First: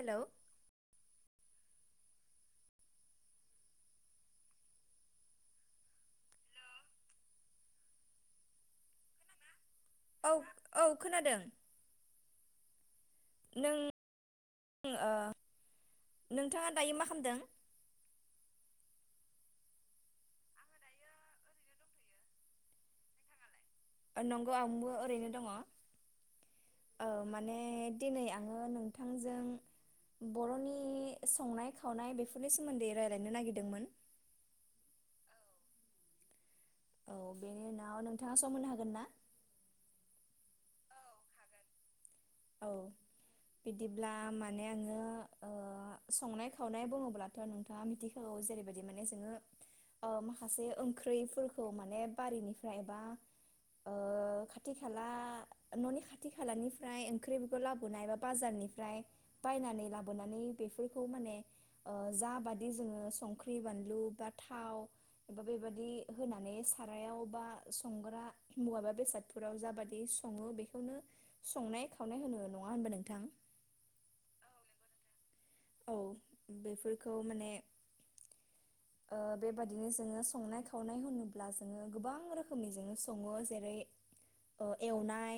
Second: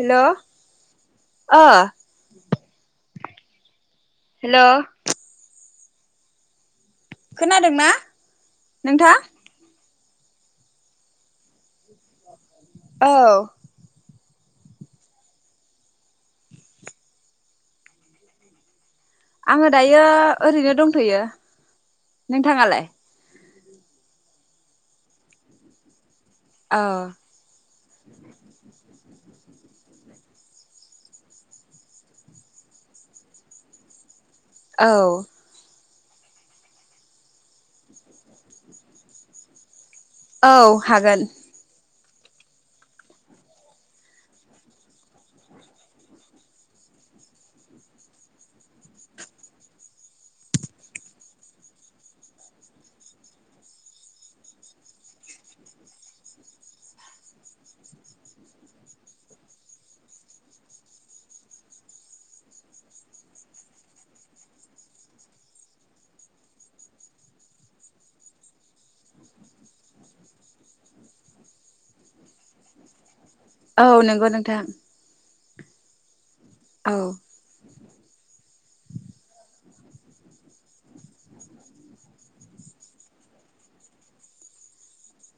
हेल' ओ हेल' खोनादोंना नोंथां औ औ खोनादों औ नो‌ ओ नोंथाङा दायो मा खालामदों? आङो दायो ओरैनो दंथ'यो नोंथाङालाय? नंगौ आमबो ओरैनो दङ औ औ माने दिनै आङो नोंथांजों बर'नि संनाय खावनाय बेफोरनि सोमोन्दै रायजलायनो नागिरदोंमोन औ औ बेनि उनाव नोंथाङा सम होनो‌ हागोन ना? औ हागोन औ बिदिब्ला माने आङो ओ संनाय खावनाय बुङोब्लाथ' नोंथाङा मिथिखागौ जेरैबायदि माने जोङो ओ माखासे ओंख्रिफोरखौ माने बारिनिफ्राय एबा ओ खाथि खाला न'नि खाथि खालानिफ्राय ओंख्रिफोरखौ लाबोनाय बा बाजारनिफ्राय बायनानै लाबोनानै बेफोरखौ माने जाबादि जोङो संख्रि बानलु बा थाव बा बेबादि होनानै सारायाव बा संग्रा मुवा बा बेसादफोराव जाबादि सङो बेखौनो संनाय खौनो होनो नङा होनबा नोंथां औ नोंगौ नोंथां औ औ बेफोरखौ माने ओ बेबाददिनो जोङो संनाय खावनाय होनोब्ला जोङो गोबां रोखोमनि जोङो सङो जेरै ओ एवनाय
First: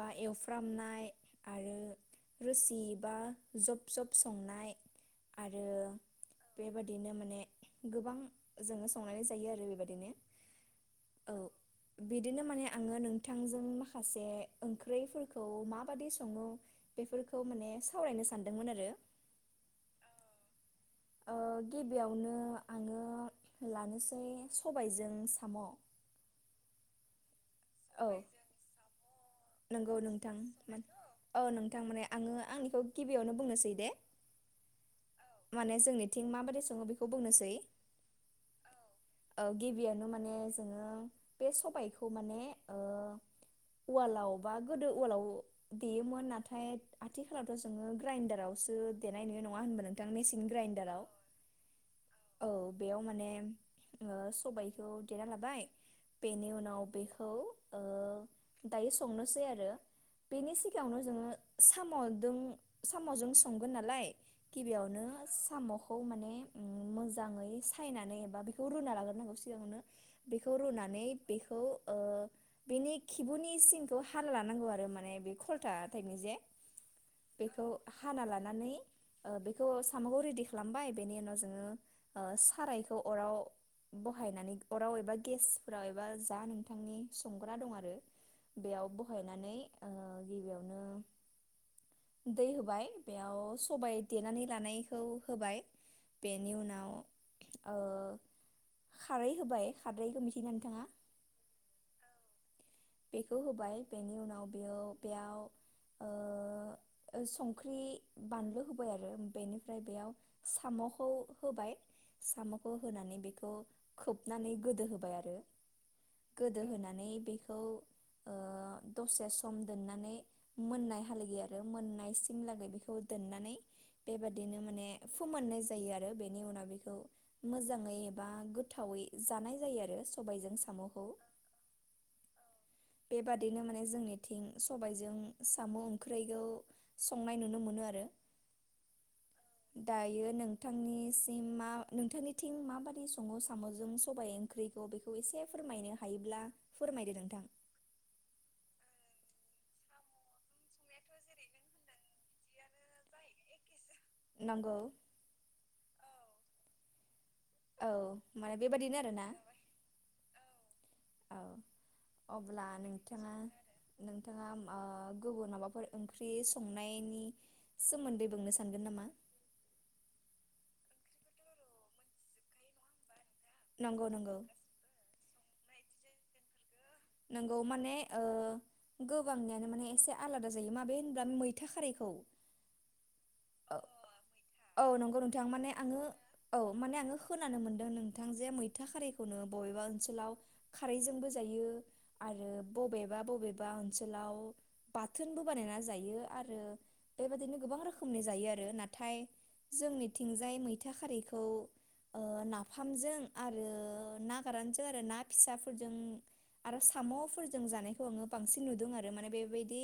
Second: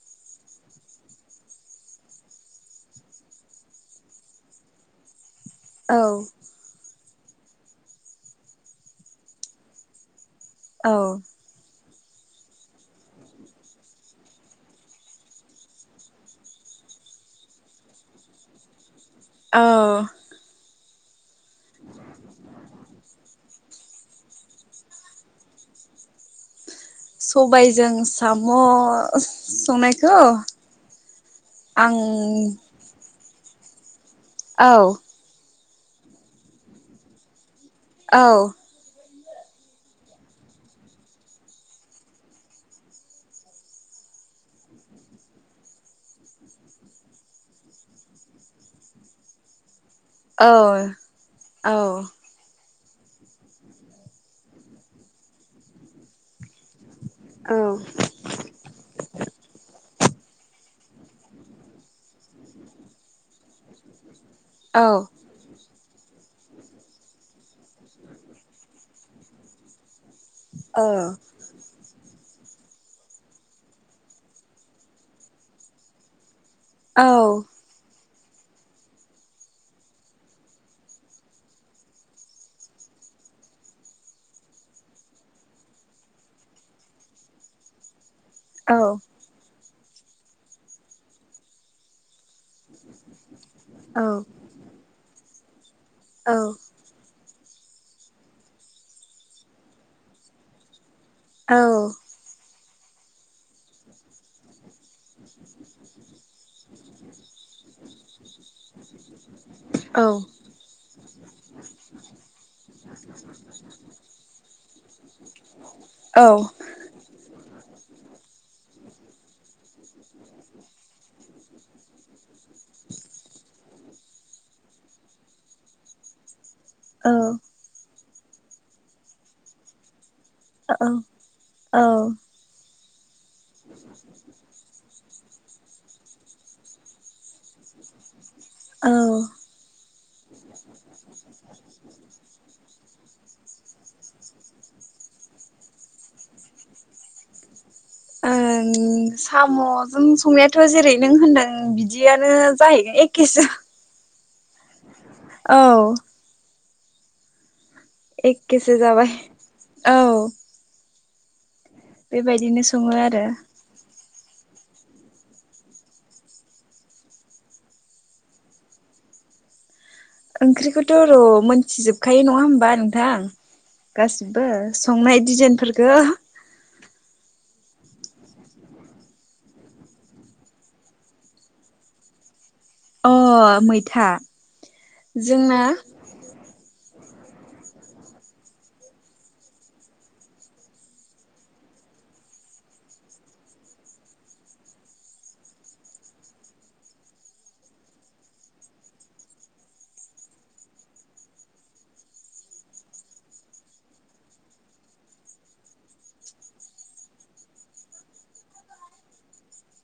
बा एवफ्रामनाय आरो रोसि बा जब जब स आरो औ बेबा बिदिनो माने गोबां जोङो संनानै जायो आरो बेबायदिनो औ बिदिनो माने आङो नोंथांजों माखासे ओंख्रै फोरखौ माबादि सङो बेफोरखौ माने सावरायनो सानदोंमोन आरो औ ओ गिबियावनो आङो लानोसै सबायजों साम' सबायाइजों औ साम' नंगौ संनायखौ नोंथां मान औ नोंथां आं माने आङो आंनिखौ गिबियावनो बुंनोसै दे औ माने जोंनिथिं माबादि सङो बेखौ बुंनोसै औ औ गिबियावनो माने जोङो बे सबायखौ माने ओ उवालाव बा गोदो उवालाव देयोमोन नाथाय आथिखालावथ' जोङो ग्राइडारावसो देनाय नुयो नङा होनबा न थां मेसिन औ ग्राइन्दाराव औ औ बेयाव माने ओ सबायखौ देना लाबाय बेनि उनाव आ बेखौ औ ओ दायो संनोसै आरो। बेनि सिगाङावनो जोङो साम'जों साम'जों संगोन नालाय औ गिबियावनो साम'खौ माने ओ मोजाङै सायनानै एबा बेखौ रुना लाग्रोनांगौ सिगाङावनो बेखौ औ रुनानै बेखौ ओ बेनि खिबुनि सिंखौ हाल लानांगौ आरो माने बे खलथा थायो जे औ बेखौ हाना लानानै ओ बेखौ साम'खौ रेडि खालामबाय बेनि उनाव जोङो ओ सारायखौ अराव बहायनानै अराव एबा गेसफोराव एबा जा नोंथांनि संग्रा दं आरो बेयाव बहायनानै ओ गिबियावनो दै होबाय बेयाव सबाय देनानै लानायखौ होबाय बेनि उनाव ओ खारै होबाय खारैखौ मिथियोना नोंथाङा? औ बेखौ होबाय बेनि उनाव बेयो बेयाव [unintelligible] ओ संख्रि बानलु होबाय आरो बेनिफ्राय बेयाव साम'खौ होबाय साम'खौ होनानै बेखौ खोबनानै गोदो होबाय आरो गोदो होनानै बेखौ ओ दसे सम दोननानै मोननाय थालागै आरो मोननाय सिम लागै बेखौ दोननानै बेबादिनो माने फोमाननाय जायो आरो बेनि उनाव बेखौ मोजाङै बा गोथावै जानाय जायो आरो। सबायजों साम'खौ औ औ बेबादिनो माने जोंनिथिं सबाय जों साम' ओंख्रैखौ संनाय नुनो मोनो आरो। औ। दायो नोंथांनिसिम मा नोंथांनिथिं माबादि सङो साम'जों सबायाइ ओंख्रिखौ बेखौ एसे फोरमायनो हायोब्ला फोरमायदो नों थां। ओ साम'जों संनायाथ' जेरै नों होनदों बिदियानो जाहैगोन एखेसो। नंगौ। औ। औ माने एककेसो बेबादिनो जाबाय आरोना औ। [unintelligible] बेबायदिनो अब्ला सङो आरो। नोंथाङा नोंथाङा ओ गुबुन माबाफोर ओंख्रि संनायनि सोमोन्दै बुंनो सानगोन नामा? ओंख्रिखौथ' र' मोनथिजोबखायो नङा होमबा नोंथां। नंगौ नंगौ गासिबो संनाय दिजेन फोरखो। नोंगौ माने ओ गोबांनियानो माने एसे आलादा जायो माबे होनोबब्ला मैथा खारैखौ अ ओ मैथा औ नंगौ नोंथां जोंना माने आङो औ माने आङो खोनानो मोनदों नोंथां जे मैथा खारैखौनो बबेबा ओनसोलाव खारैजोंबो जायो। आरो बबेबा बबेबा ओनसोलाव बाथोनबो बानायना जायो आरो बेबादिनो गोबां रोखोमनि जायो आरो नाथाय जोंनिथिंजाय मैथा खारैखौ ओह नाफामजों आरो ना गोरानजों आरो ना फिसाफोरजों आरो साम'फोरजों जानायखौ आङो बांसिन नुदों आरो माने बेबायदि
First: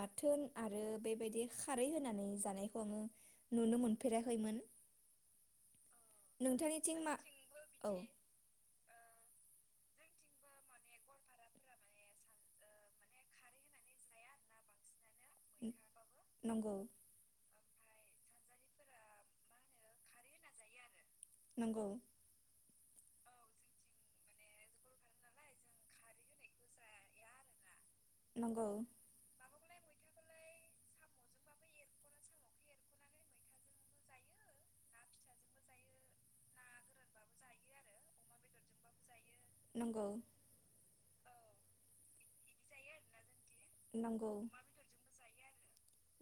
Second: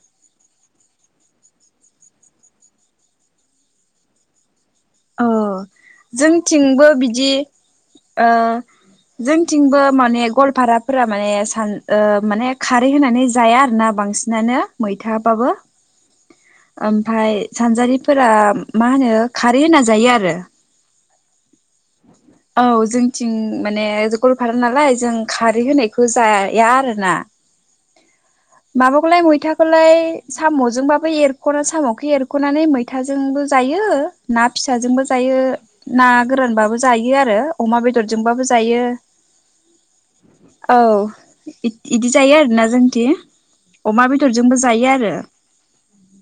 बाथोन आरो बेबायदि खारै होनानै जानायखौ आङो नुनो मोनफेराखैमोन। अ जोंथिंबो नोंथांनिथिं मा बिदि औ ओह जों थिंबो माने गलपाराफोरा माने सान माने खारै होनानै जाया आरोना बांसिनानो मै थां बाबो नंगौ ओमफाय सानजारिफोरा मा होनो खार देना जायो आरो। नोंगौ। औ जोंथिं माने गवालपारा नालाय जों खारै होनायखौ जाया आरोना। नंगौ माबाखौलाय मैथा खौलाय साम'जोंबाबो एरख'नो साम'खौ एरख'नानै मैथाजोंबो जायो ना फिसाजोंबो जायो ना गोरानबाबो जायो आरो अमा बेदरजोंबाबो जायो। नंगौ। इद- इदि जायो आरो ना जोंथि। अमा नंगौ बेदरजोंबो जायो आरो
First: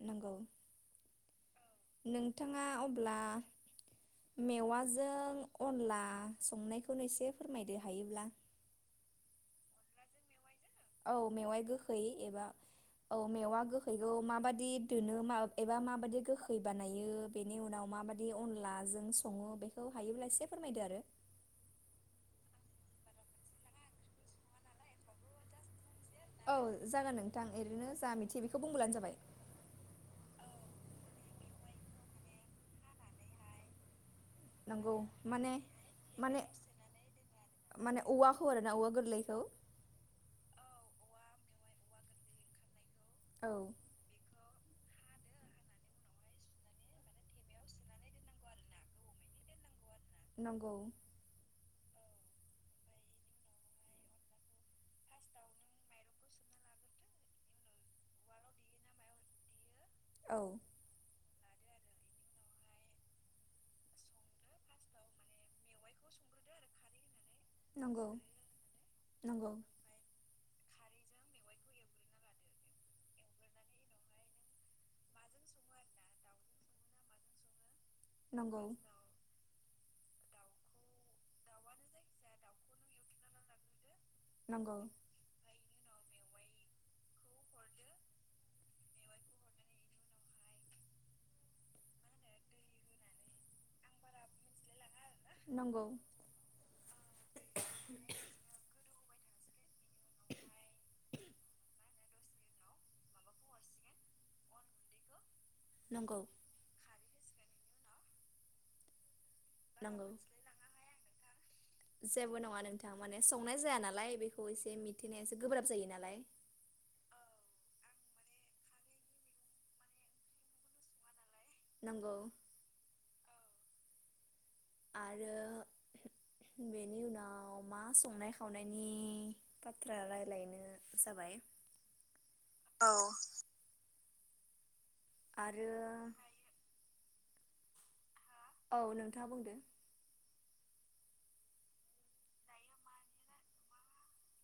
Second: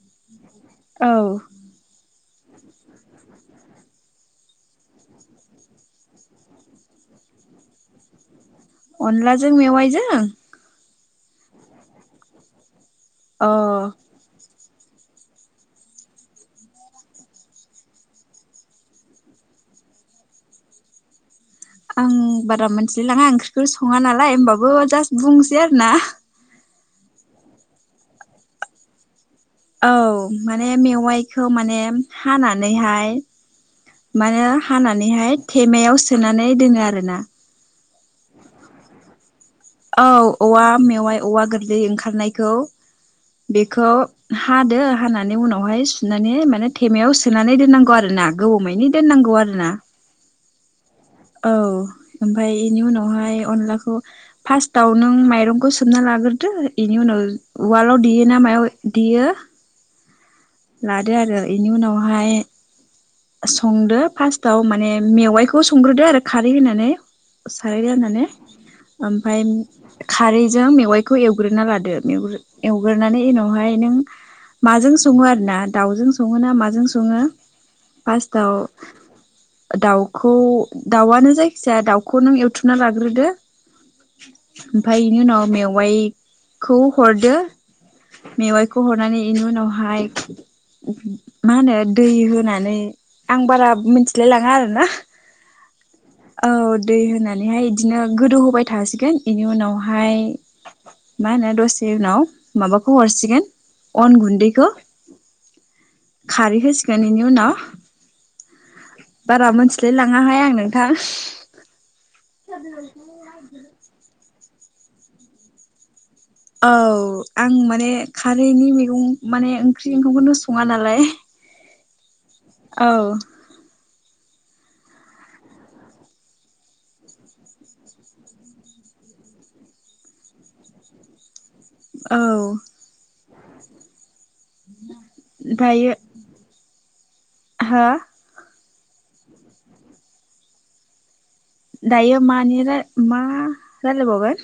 नंगौ औ। नोंथाङा अब्ला मेवाजों अनला संनायखौनो एसे फोरमायदो हायोब्ला। अनलाजों मेवाइजों औ मेवाइ गोखै एबा औ मेवा अ गोखैखौ माबादि दोनो म एबा माबादि गोखै बानायो बेनि उनाव माबादि अनलाजों सङो बेखौ हायोब्ला एसे फोरमायदो आरो। आं बारा मोनथिलायलाङा ओंख्रिखौ सङा नालाय होमबाबो जास्ट बुंसै आरो ना। औ जागोन नोंथां ओरैनो जा मिथियो बेखौ बुंबोलानो जाबाय। औ माने मेवाइखौ माने हानानैहाय माने नंगौ हानानैहाय माने थेमायाव माने सोनानै दोनो आरोना। माने औवाखौ आरोना औवा गोरलैखौ औ औवा मेवाइ औवा गोरलै ओंखारनायखौ औ बेखौ हादो हानानै उनावहाय सुनानै माने थेमायाव सोनानै दोननांगौ आरोना गोबावमानि दोननांगौ आरोना नंगौ औ ओमफाय इनि उनावहाय अनलाखौ फार्स्टाव नों माइरंखौ सोमना लाग्रोदो इनि उनाव उवालाव देयो ना मायाव देयो औ लादो आरो इनि उनावहाय संदो फार्स्टाव माने मेवाइखौ संग्रोदो आरो खारै होनानै साराय नंगौ जाननानै ओमफाय नंगौ खारै जों मेवाइखौ एवग्रोना लादो मेवग्रो एवग्रोनानै उनावहाय नों माजों सङो आरो ना दाउजों सङो ना माजों सङो पासटाव नंगौ दाउखौ दाउआनो जायखिजाया दाउखौ नों एवथुमना लाग्रोदो नंगौ ओमफाय बेनि उनाव मेव वाइखौ हरदो मेवाइखौ हरनानै इनि उनावहाय मा होनो दै होना नै आं बारा मिथिलाय लाङा आरो ना नंगौ औ दै होनानैहाय इदिनो गोदौहोबाय थासिगोन बेनि उनावहाय मा होनो दसे उनाव माबाखौ हरसिगोन अन गुन्दैखौ नंगौ खारै हो सिगोन इनि उनाव बारा मोनथिलाय नंगौ लाङाहाय आं नोंथां जेबो नङा नोंथां माने संनाय जाया नालाय बे खौ एसे मिथिनाया एसे गोब्राब जायो नालाय औ आं माने खारैनि मैगं माने ओंख्रि ओंखामखौनो सङा नालाय नंगौ औ आरो बेनि उनाव मा संनाय खावनायनि बाथ्रा रायज्लायनो जाबाय औ आरो दायो हो औ नोंथाङा बुंदो दायो मानि मा रायलायबावगोन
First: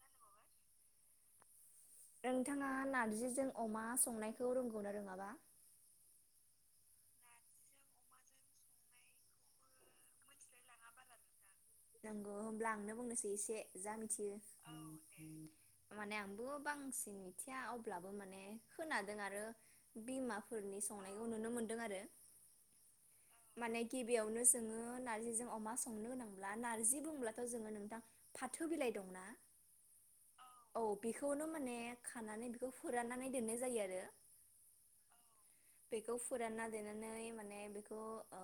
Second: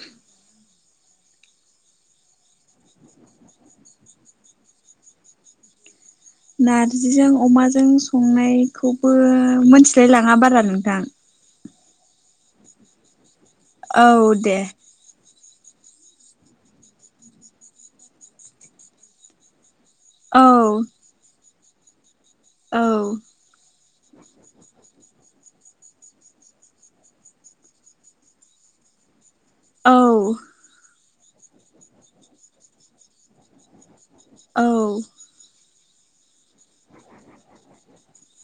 नोंथाङा नारजिजों अमा संनायखौ रोंगौनो रोङाबा? नारजिजों अमाजों संनायखौबो मिथिलाय लाङा बारा नोंथां नंगौ होमब्ला आंनो बुंनोसै एसे जा औ मिथियो दे माने आंबो बांसिन मिथिया अब्लाबो माने खोनादों आरो औ बिमाफोरनि संनायखौ नुनो मोन दों आरो। औ। माने गिबियावनो जोङो नारजिजों अमा संनो होनो ब्ला नारजि बुंब्लाथ' जोङो नोंथां फाथो बिलाइ दंना? औ। औ बेखौनो माने खानानै बेखौ फोराननानै दोननाय जायो आरो। औ। बेखौ फोरानना दोननानै माने बेखौ ओ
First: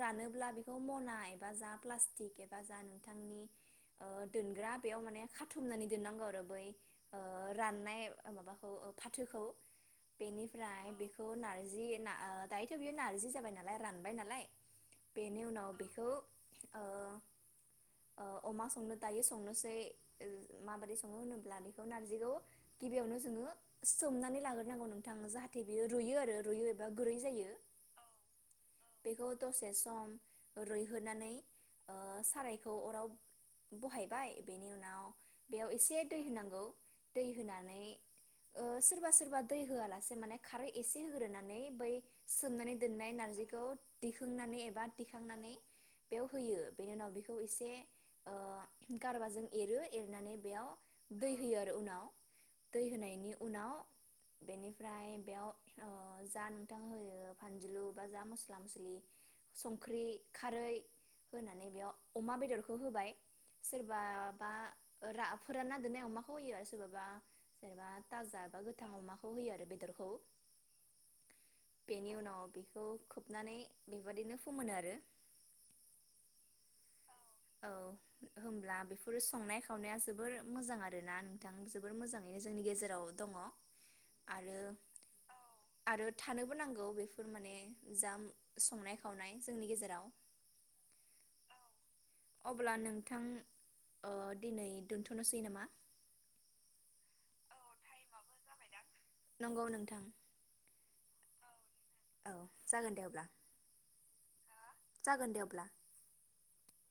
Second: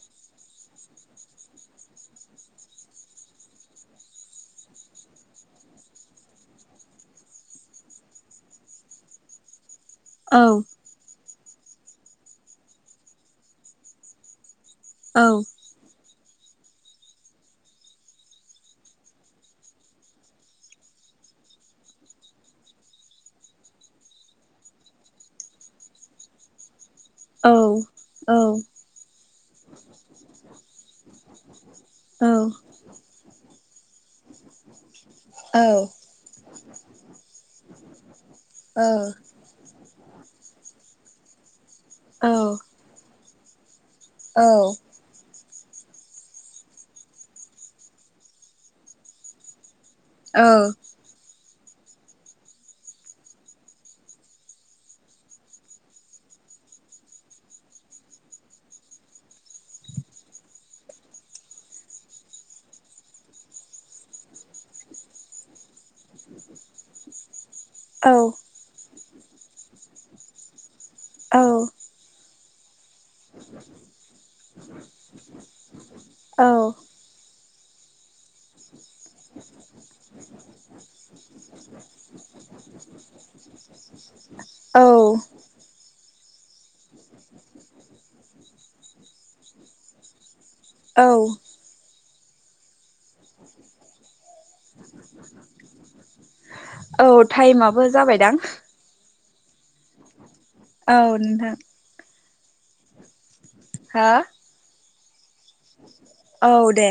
रानोब्ला बेखौ मना एबा जा प्लास्टिक बा जा नोंथांनि ओ दोनग्रा बेयाव माने खाथुमनानै दोननांगौ आरो बै ओ राननाय माबाखौ फाथोखौ। औ बेनिफ्रायाय बेखौ। बेखौ नारजि ओ दायोथ' बियो नार्जि जाबाय नालाय रानबाय नालाय। औ बेनि उनाव बेखौ। ओ। ओ अमा संनो दायो संनोसै माबादै सङो होनोब्ला, बेखौ नारजिखौ गिबियावनो जोङो सोमनानै लाग्रोनांगौ नोंथां जाहाथे बेयो रुइयो आरो रुइयो। एबा गुरै जायो। औ औ बेखौ दसे सम रुइहोनानै ओ। औ सारायखौ अराव बहायबाय बेनि उनाव। बेयाव एसे दै होनांगौ दै होनानै ओ सोरबा सोरबा दै होआलासे एसे माने खारै एसे होग्रोनानै। [unintelligible] सोमनानै दोन्नांय नार्जारि खौ। [inaudible] दिखांनानै एबा दिखांनानै बेव होयो बेनि उनाव बेखौ एसे ओ गारबाजों एरो। एरनानै बेयाव दै होयो आरो उनाव दै होनायनि उनाव, बेनिफ्राय बेयाव ओ जा नोंथां होयो फानलुबा जा मस्ला मस्लि, संख्रि, खारै होनानै बेयाव अमा बेदरखौ होबाय सोरबाबा रा फोरान ना दोननाय अमाखौ होयो सोरबाबा। जेनेबा टाजा एबा गोथां अमा। खौव होयो आरो बेदरखौ। बेनि उनाव बे खोबनानै बेबादिनो फोमोनो आरो। औ औ होमब्ला बे बेफोर संनाय खावनाया जोबोर मोजां आरोना नोंथां, जोबोर मोजाङैनो जोंनि गेजेराव दङ आरो औ आरो। थानोबो नांगौ। बेफोर माने जाम संनाय खावनाय जोंनि गेजेराव औ अब्ला नोंथां दिनै दोन्थ'नोसै नामा औ टाइमाबो जाबायदां नंगौ नोंथां औ नोंथां औ जागोन दे अब्ला हो जागोन दे [inaudible] औ दे